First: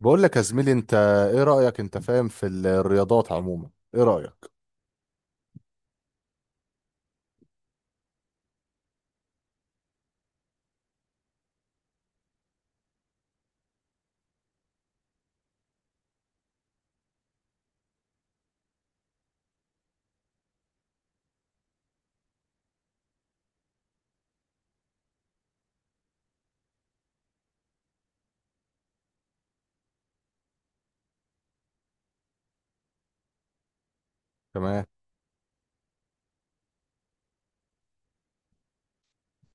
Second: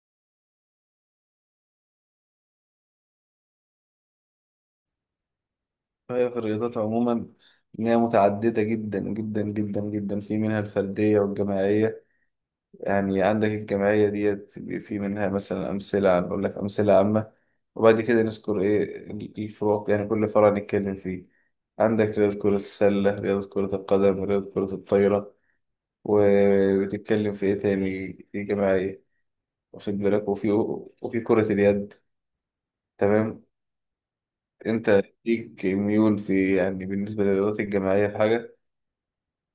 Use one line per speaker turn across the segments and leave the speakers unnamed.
بقول لك يا زميلي انت، ايه رأيك؟ انت فاهم في الرياضات عموما؟ ايه رأيك؟
هي في الرياضات عموما، إن هي متعددة جدا جدا جدا جدا، في منها الفردية والجماعية. يعني عندك الجماعية ديت، في منها مثلا أمثلة، أقول لك أمثلة عامة، وبعد كده نذكر إيه الفروق، يعني كل فرع نتكلم فيه. عندك رياضة كرة السلة، رياضة كرة القدم، رياضة كرة الطايرة. وبتتكلم في إيه تاني في جماعية؟ واخد بالك؟ وفي كرة اليد. تمام.
تمام.
أنت ليك ميول، في يعني بالنسبة للرياضات الجماعية في حاجة؟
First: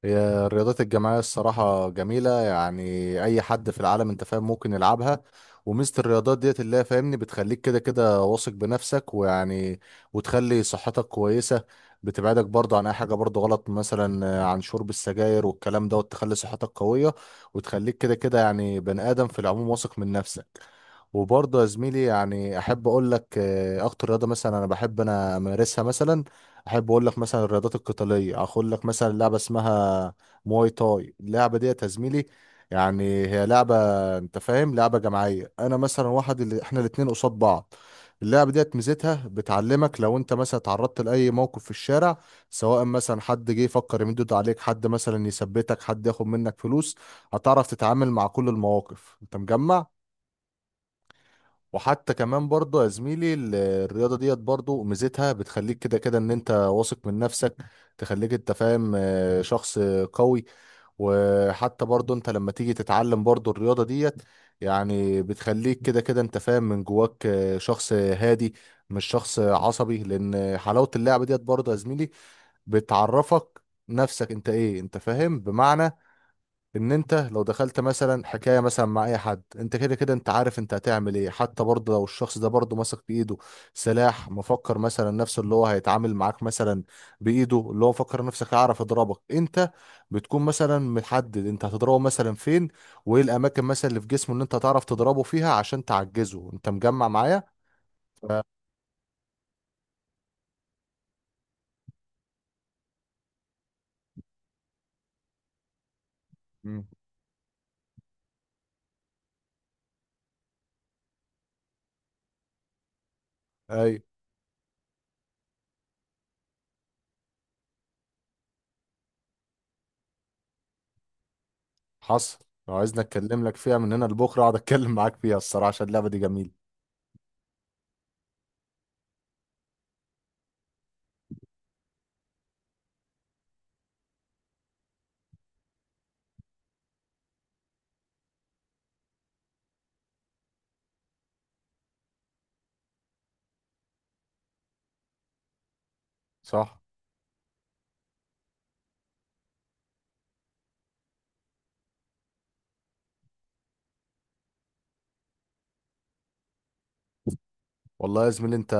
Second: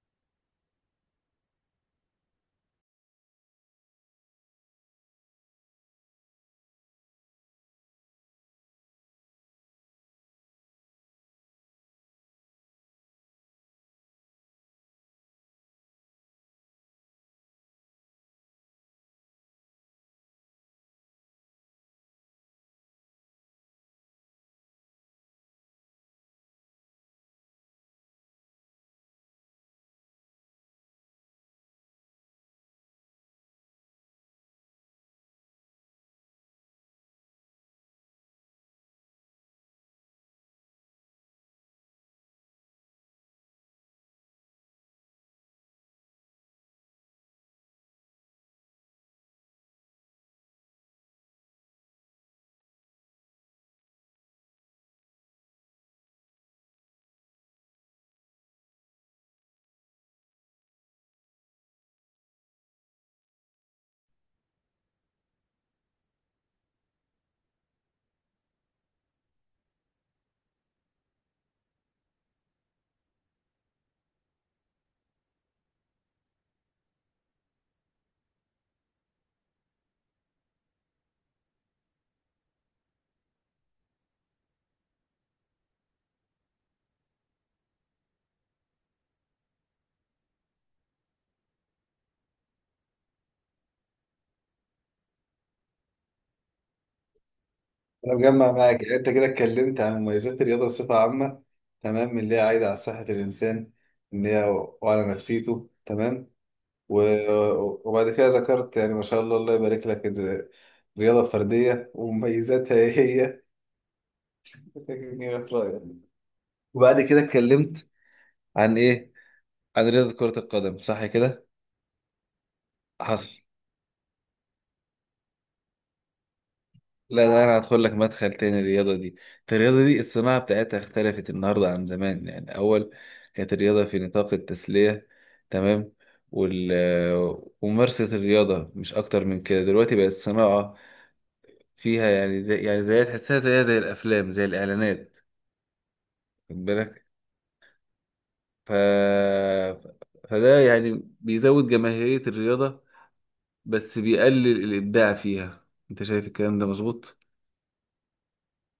هي الرياضات الجماعية الصراحة جميلة، يعني أي حد في العالم أنت فاهم ممكن يلعبها. وميزة الرياضات ديت اللي هي فاهمني بتخليك كده كده واثق بنفسك، ويعني وتخلي صحتك كويسة. بتبعدك برضه عن أي حاجة برضه غلط، مثلا عن شرب السجاير والكلام ده، وتخلي صحتك قوية، وتخليك كده كده يعني بني آدم في العموم واثق من نفسك. وبرضه يا زميلي، يعني أحب أقول لك أكتر رياضة مثلا أنا بحب أنا أمارسها. مثلا احب اقول لك مثلا الرياضات القتاليه، اقول لك مثلا لعبه اسمها مواي تاي. اللعبه دي يا زميلي، يعني هي لعبه، انت فاهم لعبه جماعيه، انا مثلا واحد اللي احنا الاتنين قصاد بعض. اللعبه ديت ميزتها بتعلمك لو انت مثلا اتعرضت لاي موقف في الشارع، سواء مثلا حد جه يفكر يمد ايده عليك، حد مثلا يثبتك، حد ياخد منك فلوس، هتعرف تتعامل مع كل المواقف. انت مجمع؟ وحتى كمان برضه يا زميلي، الرياضة ديت برضه ميزتها بتخليك كده كده ان انت واثق من نفسك، تخليك انت فاهم شخص قوي. وحتى برضه انت لما تيجي تتعلم برضه الرياضة ديت، يعني بتخليك كده كده انت فاهم من جواك شخص هادي مش شخص عصبي. لان حلاوة اللعبة ديت برضه يا زميلي بتعرفك نفسك انت ايه، انت فاهم؟ بمعنى ان انت لو دخلت مثلا حكايه مثلا مع اي حد، انت كده كده انت عارف انت هتعمل ايه. حتى برضه لو الشخص ده برضه ماسك بايده سلاح، مفكر مثلا نفسه اللي هو هيتعامل معاك مثلا بايده، اللي هو فكر نفسك هيعرف يضربك انت، بتكون مثلا محدد انت هتضربه مثلا فين، وايه الاماكن مثلا اللي في جسمه ان انت هتعرف تضربه فيها عشان تعجزه. انت مجمع معايا؟
انا مجمع معاك. يعني انت كده اتكلمت عن مميزات الرياضه بصفه عامه، تمام، من اللي هي عايده على صحه الانسان، ان هي، وعلى نفسيته. تمام.
مم.
و- وبعد كده ذكرت، يعني ما شاء الله، الله يبارك لك، الرياضه الفرديه ومميزاتها ايه هي.
اي،
إيه رأيك؟ وبعد كده اتكلمت عن ايه؟ عن رياضه كره القدم، صح كده؟
حصل. لو عايزني
حصل.
اتكلم لك فيها من هنا لبكره اقعد اتكلم معاك فيها، الصراحه عشان اللعبه دي جميله.
لا، ده انا هدخل لك مدخل تاني. الرياضه دي، الرياضه دي الصناعه بتاعتها اختلفت النهارده عن زمان. يعني اول كانت الرياضه في نطاق التسليه، تمام، وال وممارسه الرياضه مش اكتر من كده، دلوقتي بقت الصناعه فيها، يعني زي تحسها، زيها زي الافلام زي الاعلانات. خد
صح،
بالك. ف فده يعني بيزود جماهيريه الرياضه، بس بيقلل الابداع فيها. انت شايف الكلام ده مظبوط؟
والله يا زميلي انت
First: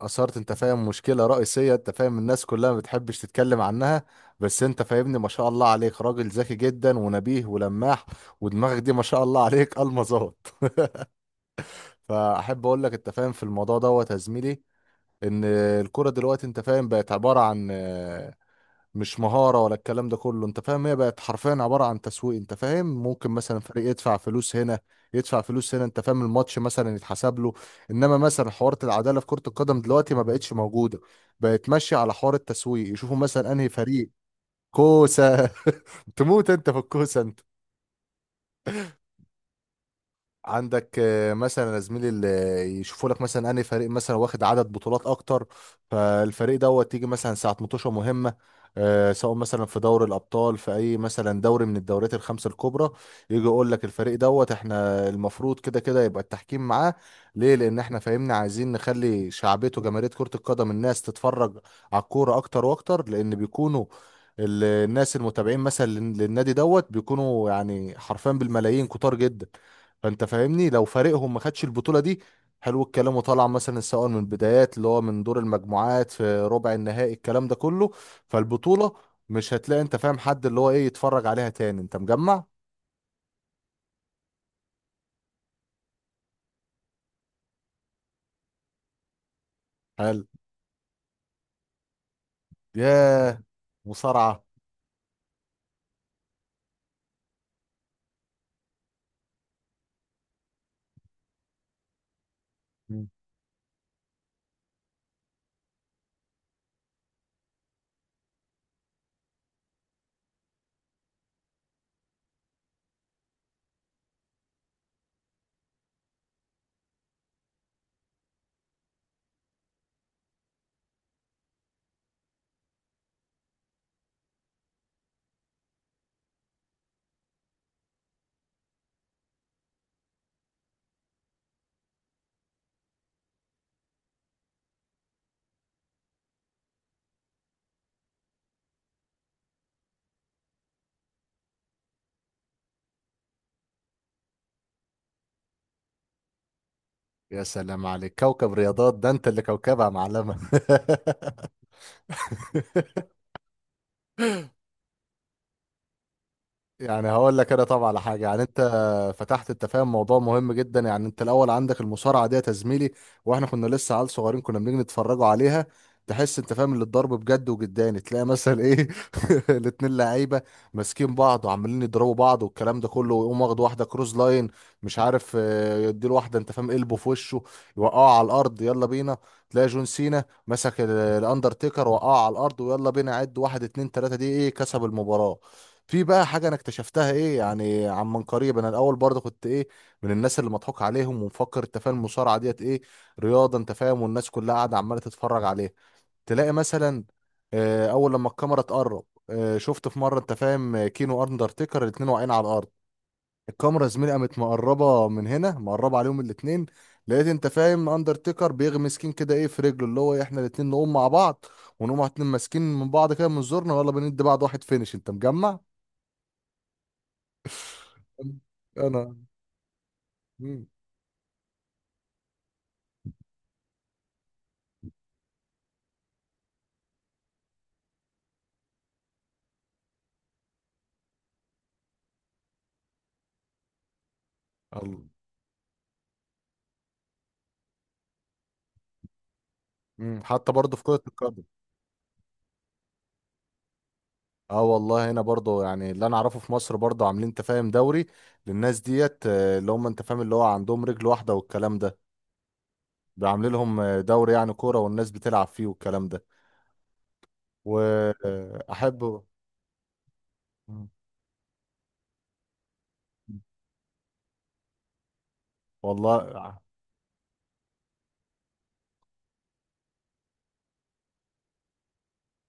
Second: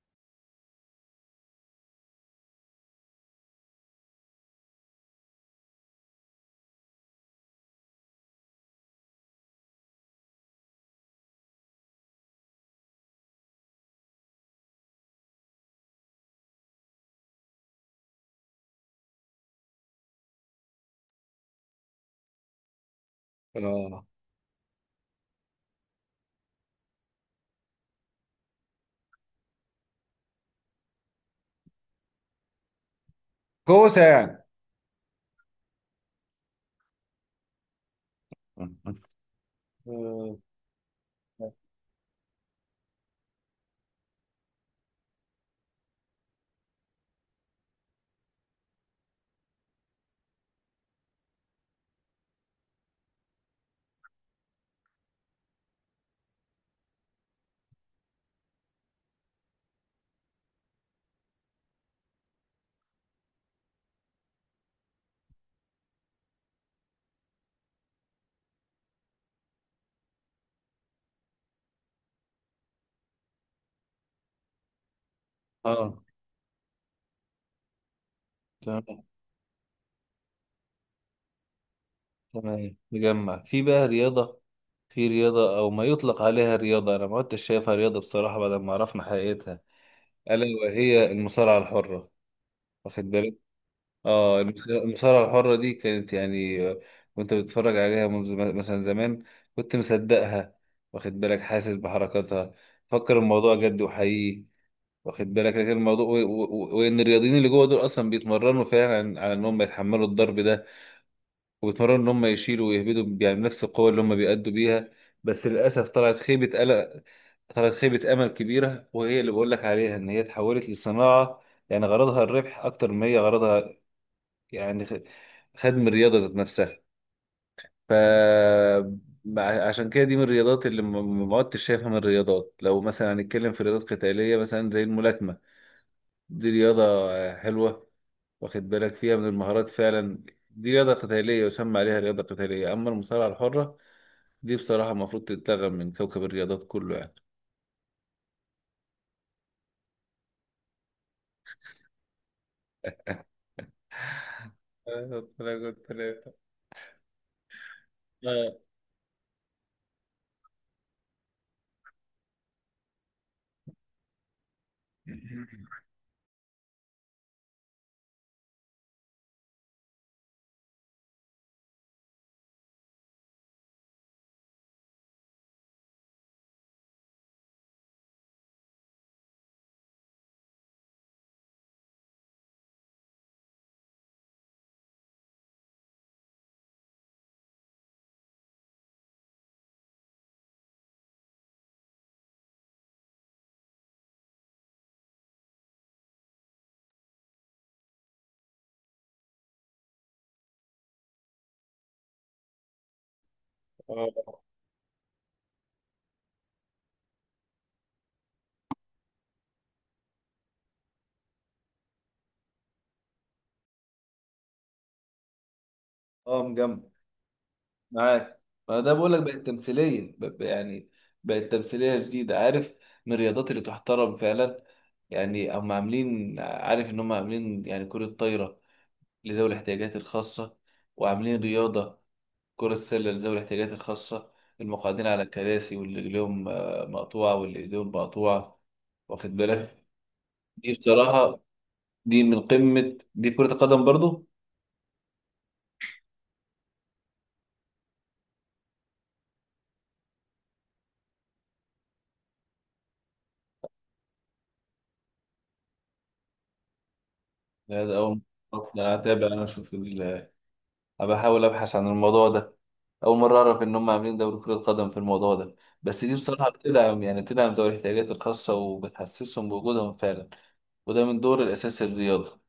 اثرت انت فاهم مشكله رئيسيه انت فاهم الناس كلها ما بتحبش تتكلم عنها. بس انت فاهمني، ما شاء الله عليك راجل ذكي جدا ونبيه ولماح، ودماغك دي ما شاء الله عليك المظات. فاحب اقول لك انت فاهم في الموضوع دوت يا زميلي، ان الكوره دلوقتي انت فاهم بقت عباره عن، مش مهارة ولا الكلام ده كله، انت فاهم هي بقت حرفيا عبارة عن تسويق. انت فاهم ممكن مثلا فريق
اه.
يدفع فلوس هنا، يدفع فلوس هنا، انت فاهم الماتش مثلا يتحسب له. انما مثلا حوارة العدالة في كرة القدم دلوقتي ما بقتش موجودة، بقت ماشية على حوار التسويق، يشوفوا مثلا انهي
كوسه
فريق.
يعني.
كوسة. تموت انت في الكوسة.
آه.
عندك مثلا يا زميلي اللي يشوفوا لك مثلا انهي فريق مثلا واخد عدد بطولات اكتر، فالفريق دوت تيجي مثلا ساعه مطوشه مهمه، سواء مثلا في دوري الابطال، في اي مثلا دوري من الدوريات الخمسه الكبرى، يجي يقول لك الفريق دوت احنا المفروض كده كده يبقى التحكيم معاه. ليه؟ لان احنا فاهمنا عايزين نخلي شعبيته جماهيريه كره القدم، الناس تتفرج على الكوره اكتر واكتر، لان بيكونوا الناس المتابعين مثلا للنادي دوت بيكونوا يعني حرفيا بالملايين كتار جدا. فانت فاهمني لو فريقهم ما خدش البطوله دي، حلو الكلام، وطلع مثلا سواء من البدايات اللي هو من دور
اه.
المجموعات، في ربع النهائي، الكلام ده كله،
تمام.
فالبطوله مش هتلاقي انت فاهم حد اللي هو ايه يتفرج عليها تاني. انت مجمع؟
تمام، نجمع في بقى رياضة، في رياضة أو ما يطلق عليها رياضة، أنا ما كنتش شايفها رياضة بصراحة بعد ما عرفنا حقيقتها،
حلو.
ألا وهي المصارعة الحرة. واخد بالك؟
ياه.
اه،
مصارعه.
المصارعة الحرة دي كانت يعني، وأنت بتتفرج عليها منذ، مثلا زمان كنت مصدقها، واخد بالك، حاسس بحركاتها،
مم.
فكر الموضوع جد وحقيقي. واخد بالك، لكن الموضوع وإن الرياضيين اللي جوه دول أصلا بيتمرنوا فعلا على إنهم يتحملوا الضرب ده، وبيتمرنوا ان هم يشيلوا ويهبدوا يعني بنفس القوه اللي هم بيأدوا بيها. بس للاسف طلعت خيبه قلق، طلعت خيبه امل كبيره، وهي اللي بقول لك عليها ان هي اتحولت لصناعه، يعني غرضها الربح اكتر ما هي غرضها، يعني خدم الرياضه ذات نفسها. ف عشان كده دي من الرياضات اللي ما عدتش شايفها من الرياضات. لو مثلا هنتكلم في رياضات قتاليه، مثلا زي الملاكمه، دي رياضه حلوه، واخد بالك فيها من المهارات فعلا، دي رياضة قتالية يسمى عليها رياضة قتالية. أما المصارعة الحرة دي، بصراحة المفروض تتلغى من كوكب الرياضات كله يعني.
يا سلام عليك، كوكب رياضات ده انت اللي كوكبها معلمه.
ثلاثة ثلاثة ثلاثة.
يعني هقول لك انا طبعا على حاجه، يعني
آه.
انت فتحت انت فاهم موضوع مهم جدا. يعني انت الاول عندك المصارعه ديت يا زميلي، واحنا كنا لسه عيال صغيرين كنا بنيجي نتفرجوا عليها، تحس انت فاهم اللي الضرب بجد وجداني، تلاقي مثلا ايه، الاتنين لعيبه ماسكين بعض وعمالين يضربوا بعض والكلام ده كله، ويقوم واخد واحده كروز لاين، مش عارف يديله واحده انت فاهم قلبه في وشه، يوقعه على الارض، يلا بينا. تلاقي جون سينا مسك الاندرتيكر، وقعه على الارض ويلا بينا عد واحد اتنين تلاته، دي ايه؟ كسب المباراه. في بقى حاجة أنا اكتشفتها إيه يعني عن من قريب، أنا الأول برضه كنت إيه، من الناس اللي مضحوك عليهم ومفكر أنت فاهم المصارعة ديت إيه رياضة، أنت فاهم والناس كلها قاعدة عمالة تتفرج عليها. تلاقي مثلا أول لما الكاميرا تقرب، شفت في مرة أنت فاهم كينو أندرتيكر الاتنين واقعين على الأرض، الكاميرا زميلي قامت
اه.
مقربة من هنا، مقربة عليهم الاتنين، لقيت أنت فاهم أندرتيكر بيغمس كين كده إيه في رجله، اللي هو إيه، إحنا الاتنين نقوم مع بعض، ونقوم إحنا الاتنين ماسكين من بعض كده من زورنا، ويلا بندي بعض واحد فينش. أنت مجمع؟
اه مجمع معاك. ما ده بقول
انا.
لك بقت تمثيليه
مم.
يعني بقت تمثيليه جديده، عارف، من الرياضات اللي تحترم فعلا. يعني هم عاملين، عارف، ان هم عاملين يعني كره طايره لذوي الاحتياجات الخاصه، وعاملين رياضه كره السله لذوي الاحتياجات الخاصه، المقعدين
ال-
على الكراسي واللي رجليهم مقطوعه واللي ايديهم مقطوعه، واخد بالك.
حتى
دي
برضه في كرة
بصراحه،
القدم.
دي من قمة، دي في كرة القدم برضو.
اه والله، هنا برضه يعني اللي انا اعرفه في مصر برضه عاملين انت فاهم دوري للناس ديت، اللي هم انت فاهم اللي هو عندهم رجل واحدة والكلام ده، عاملين لهم دوري يعني كورة، والناس بتلعب فيه والكلام ده.
لا، ده أول مرة أعرف. أنا
واحب.
هتابع، أنا أشوف بحاول أبحث عن الموضوع ده. أول مرة أعرف إن هم عاملين دوري كرة قدم في الموضوع ده. بس دي
والله
بصراحة بتدعم ذوي الاحتياجات الخاصة، وبتحسسهم بوجودهم فعلا، وده من دور الأساسي للرياضة.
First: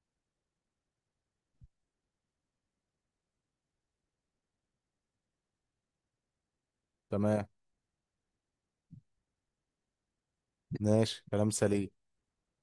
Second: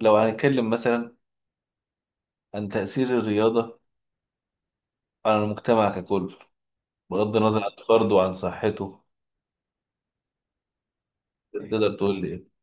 لو هنتكلم مثلا عن تأثير الرياضة على المجتمع ككل، بغض
تمام،
النظر عن فرده وعن صحته،
ماشي، كلام سليم.
تقدر تقول لي إيه؟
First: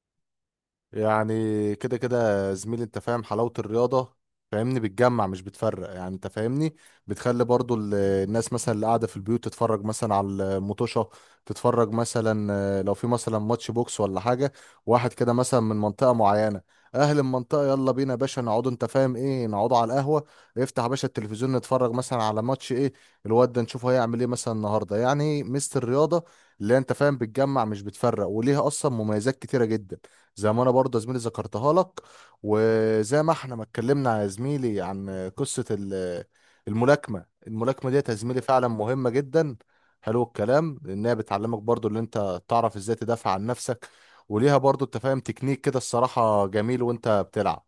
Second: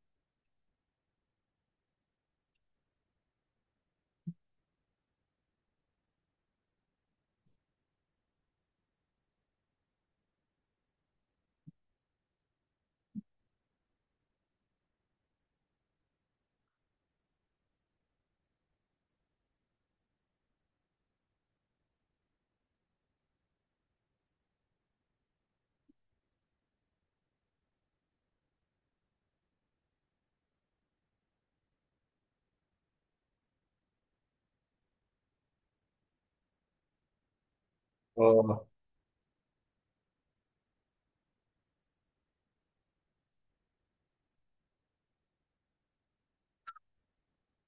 يعني كده كده يا زميلي انت فاهم حلاوة الرياضة فاهمني بتجمع مش بتفرق. يعني انت فاهمني بتخلي برضو الناس مثلا اللي قاعدة في البيوت تتفرج مثلا على المطوشة، تتفرج مثلا لو في مثلا ماتش بوكس ولا حاجة، واحد كده مثلا من منطقة معينة، اهل المنطقة يلا بينا يا باشا نقعدوا انت فاهم ايه نقعدوا على القهوة، افتح يا باشا التلفزيون نتفرج مثلا على ماتش ايه، الواد ده نشوفه هيعمل ايه مثلا النهاردة. يعني ميزة الرياضة اللي هي انت فاهم بتجمع مش بتفرق، وليها اصلا مميزات كتيرة جدا، زي ما انا برضه يا زميلي ذكرتها لك. وزي ما احنا ما اتكلمنا يا زميلي عن قصة الملاكمة، الملاكمة ديت يا زميلي
اه.
فعلا مهمة جدا، حلو الكلام، لانها بتعلمك برضه اللي انت تعرف ازاي تدافع عن نفسك، وليها برضه انت فاهم تكنيك كده الصراحة جميل وانت بتلعب.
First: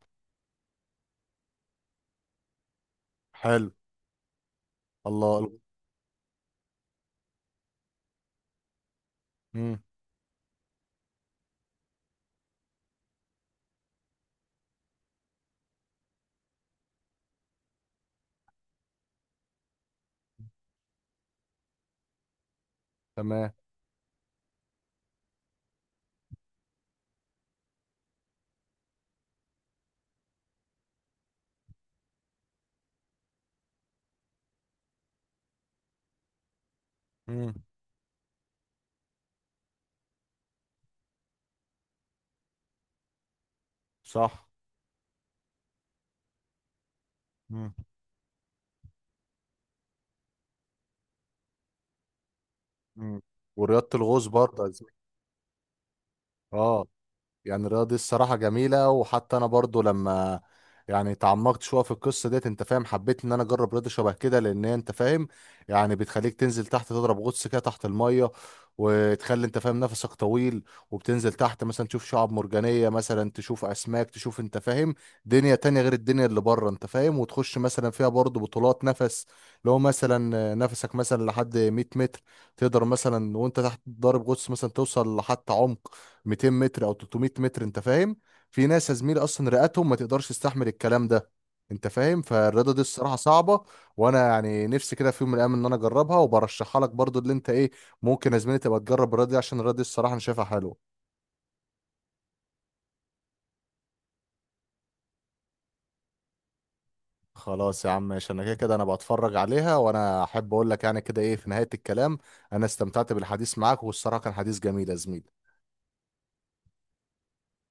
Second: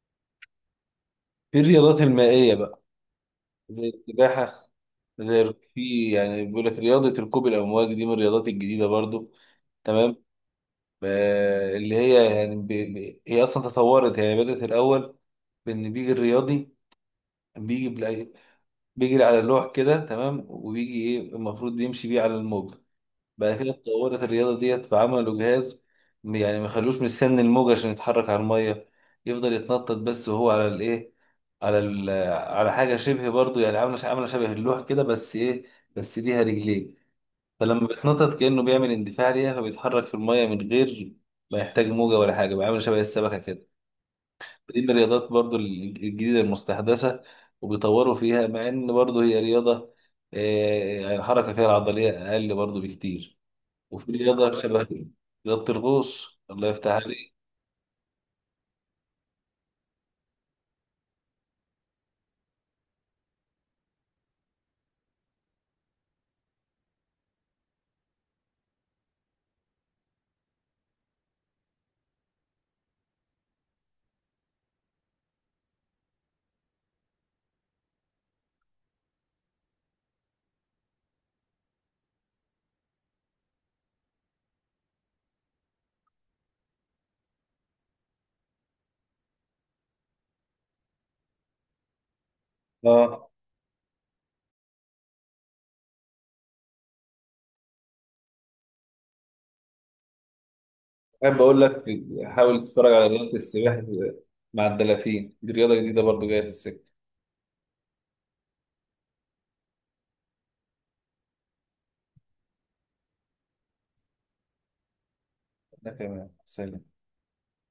في الرياضات المائية بقى،
حلو.
زي السباحة،
الله.
زي في يعني بيقول لك رياضة ركوب الأمواج، دي من الرياضات الجديدة برضو.
امم.
تمام. اللي هي يعني، هي أصلا تطورت، يعني بدأت الأول بإن بيجي الرياضي، بيجي بيجري على اللوح كده، تمام، وبيجي إيه المفروض يمشي بيه على الموج.
تمام.
بعد كده اتطورت الرياضة ديت فعملوا جهاز، يعني ما خلوش مستني الموج عشان يتحرك على المية، يفضل يتنطط بس وهو على الإيه، على على حاجة شبه، برضو يعني عاملة عاملة شبه اللوح كده، بس إيه، بس ليها رجلين.
امم.
فلما بيتنطط كأنه بيعمل اندفاع ليها فبيتحرك في المية من غير ما يحتاج موجة ولا حاجة، بيعمل شبه السمكة كده.
صح.
دي من الرياضات برضو الجديدة المستحدثة،
امم.
وبيطوروا فيها مع إن برضو هي رياضة، آه، يعني الحركة فيها العضلية أقل برضو بكتير.
والرياضة
وفي
الغوص
رياضة
برضه يا زميلي،
شبه، رياضة الغوص، الله
اه
يفتح عليك.
يعني الرياضة دي الصراحة جميلة. وحتى أنا برضو لما يعني تعمقت شوية في القصة ديت أنت فاهم حبيت إن أنا أجرب رياضة شبه كده، لأن هي أنت فاهم يعني بتخليك تنزل تحت تضرب غطس كده تحت المية، وتخلي أنت فاهم نفسك طويل، وبتنزل تحت مثلا تشوف شعاب مرجانية مثلا، تشوف أسماك، تشوف أنت فاهم دنيا تانية غير الدنيا اللي بره، أنت فاهم وتخش مثلا فيها برضو بطولات نفس. لو مثلا نفسك مثلا لحد 100 متر، تقدر مثلا وأنت تحت ضارب غطس مثلا توصل لحتى عمق 200 متر او 300 متر. انت فاهم في ناس يا زميلي اصلا رئتهم ما تقدرش تستحمل الكلام ده. انت فاهم فالرياضه دي الصراحه
اه.
صعبه. وانا يعني نفسي كده في يوم من الايام ان انا اجربها، وبرشحها لك برضو اللي انت ايه، ممكن يا زميلي تبقى تجرب الرياضه دي، عشان الرياضه دي الصراحه انا شايفها حلوه.
أحب أقول لك، حاول تتفرج على رياضة السباحة مع الدلافين، دي رياضة جديدة برضو جاية في السكة.
خلاص يا عم ماشي، انا كده كده انا بتفرج عليها. وانا احب اقول لك يعني كده ايه في نهايه الكلام، انا استمتعت بالحديث معاك، والصراحه كان حديث جميل يا زميلي.
ده كمان سلام.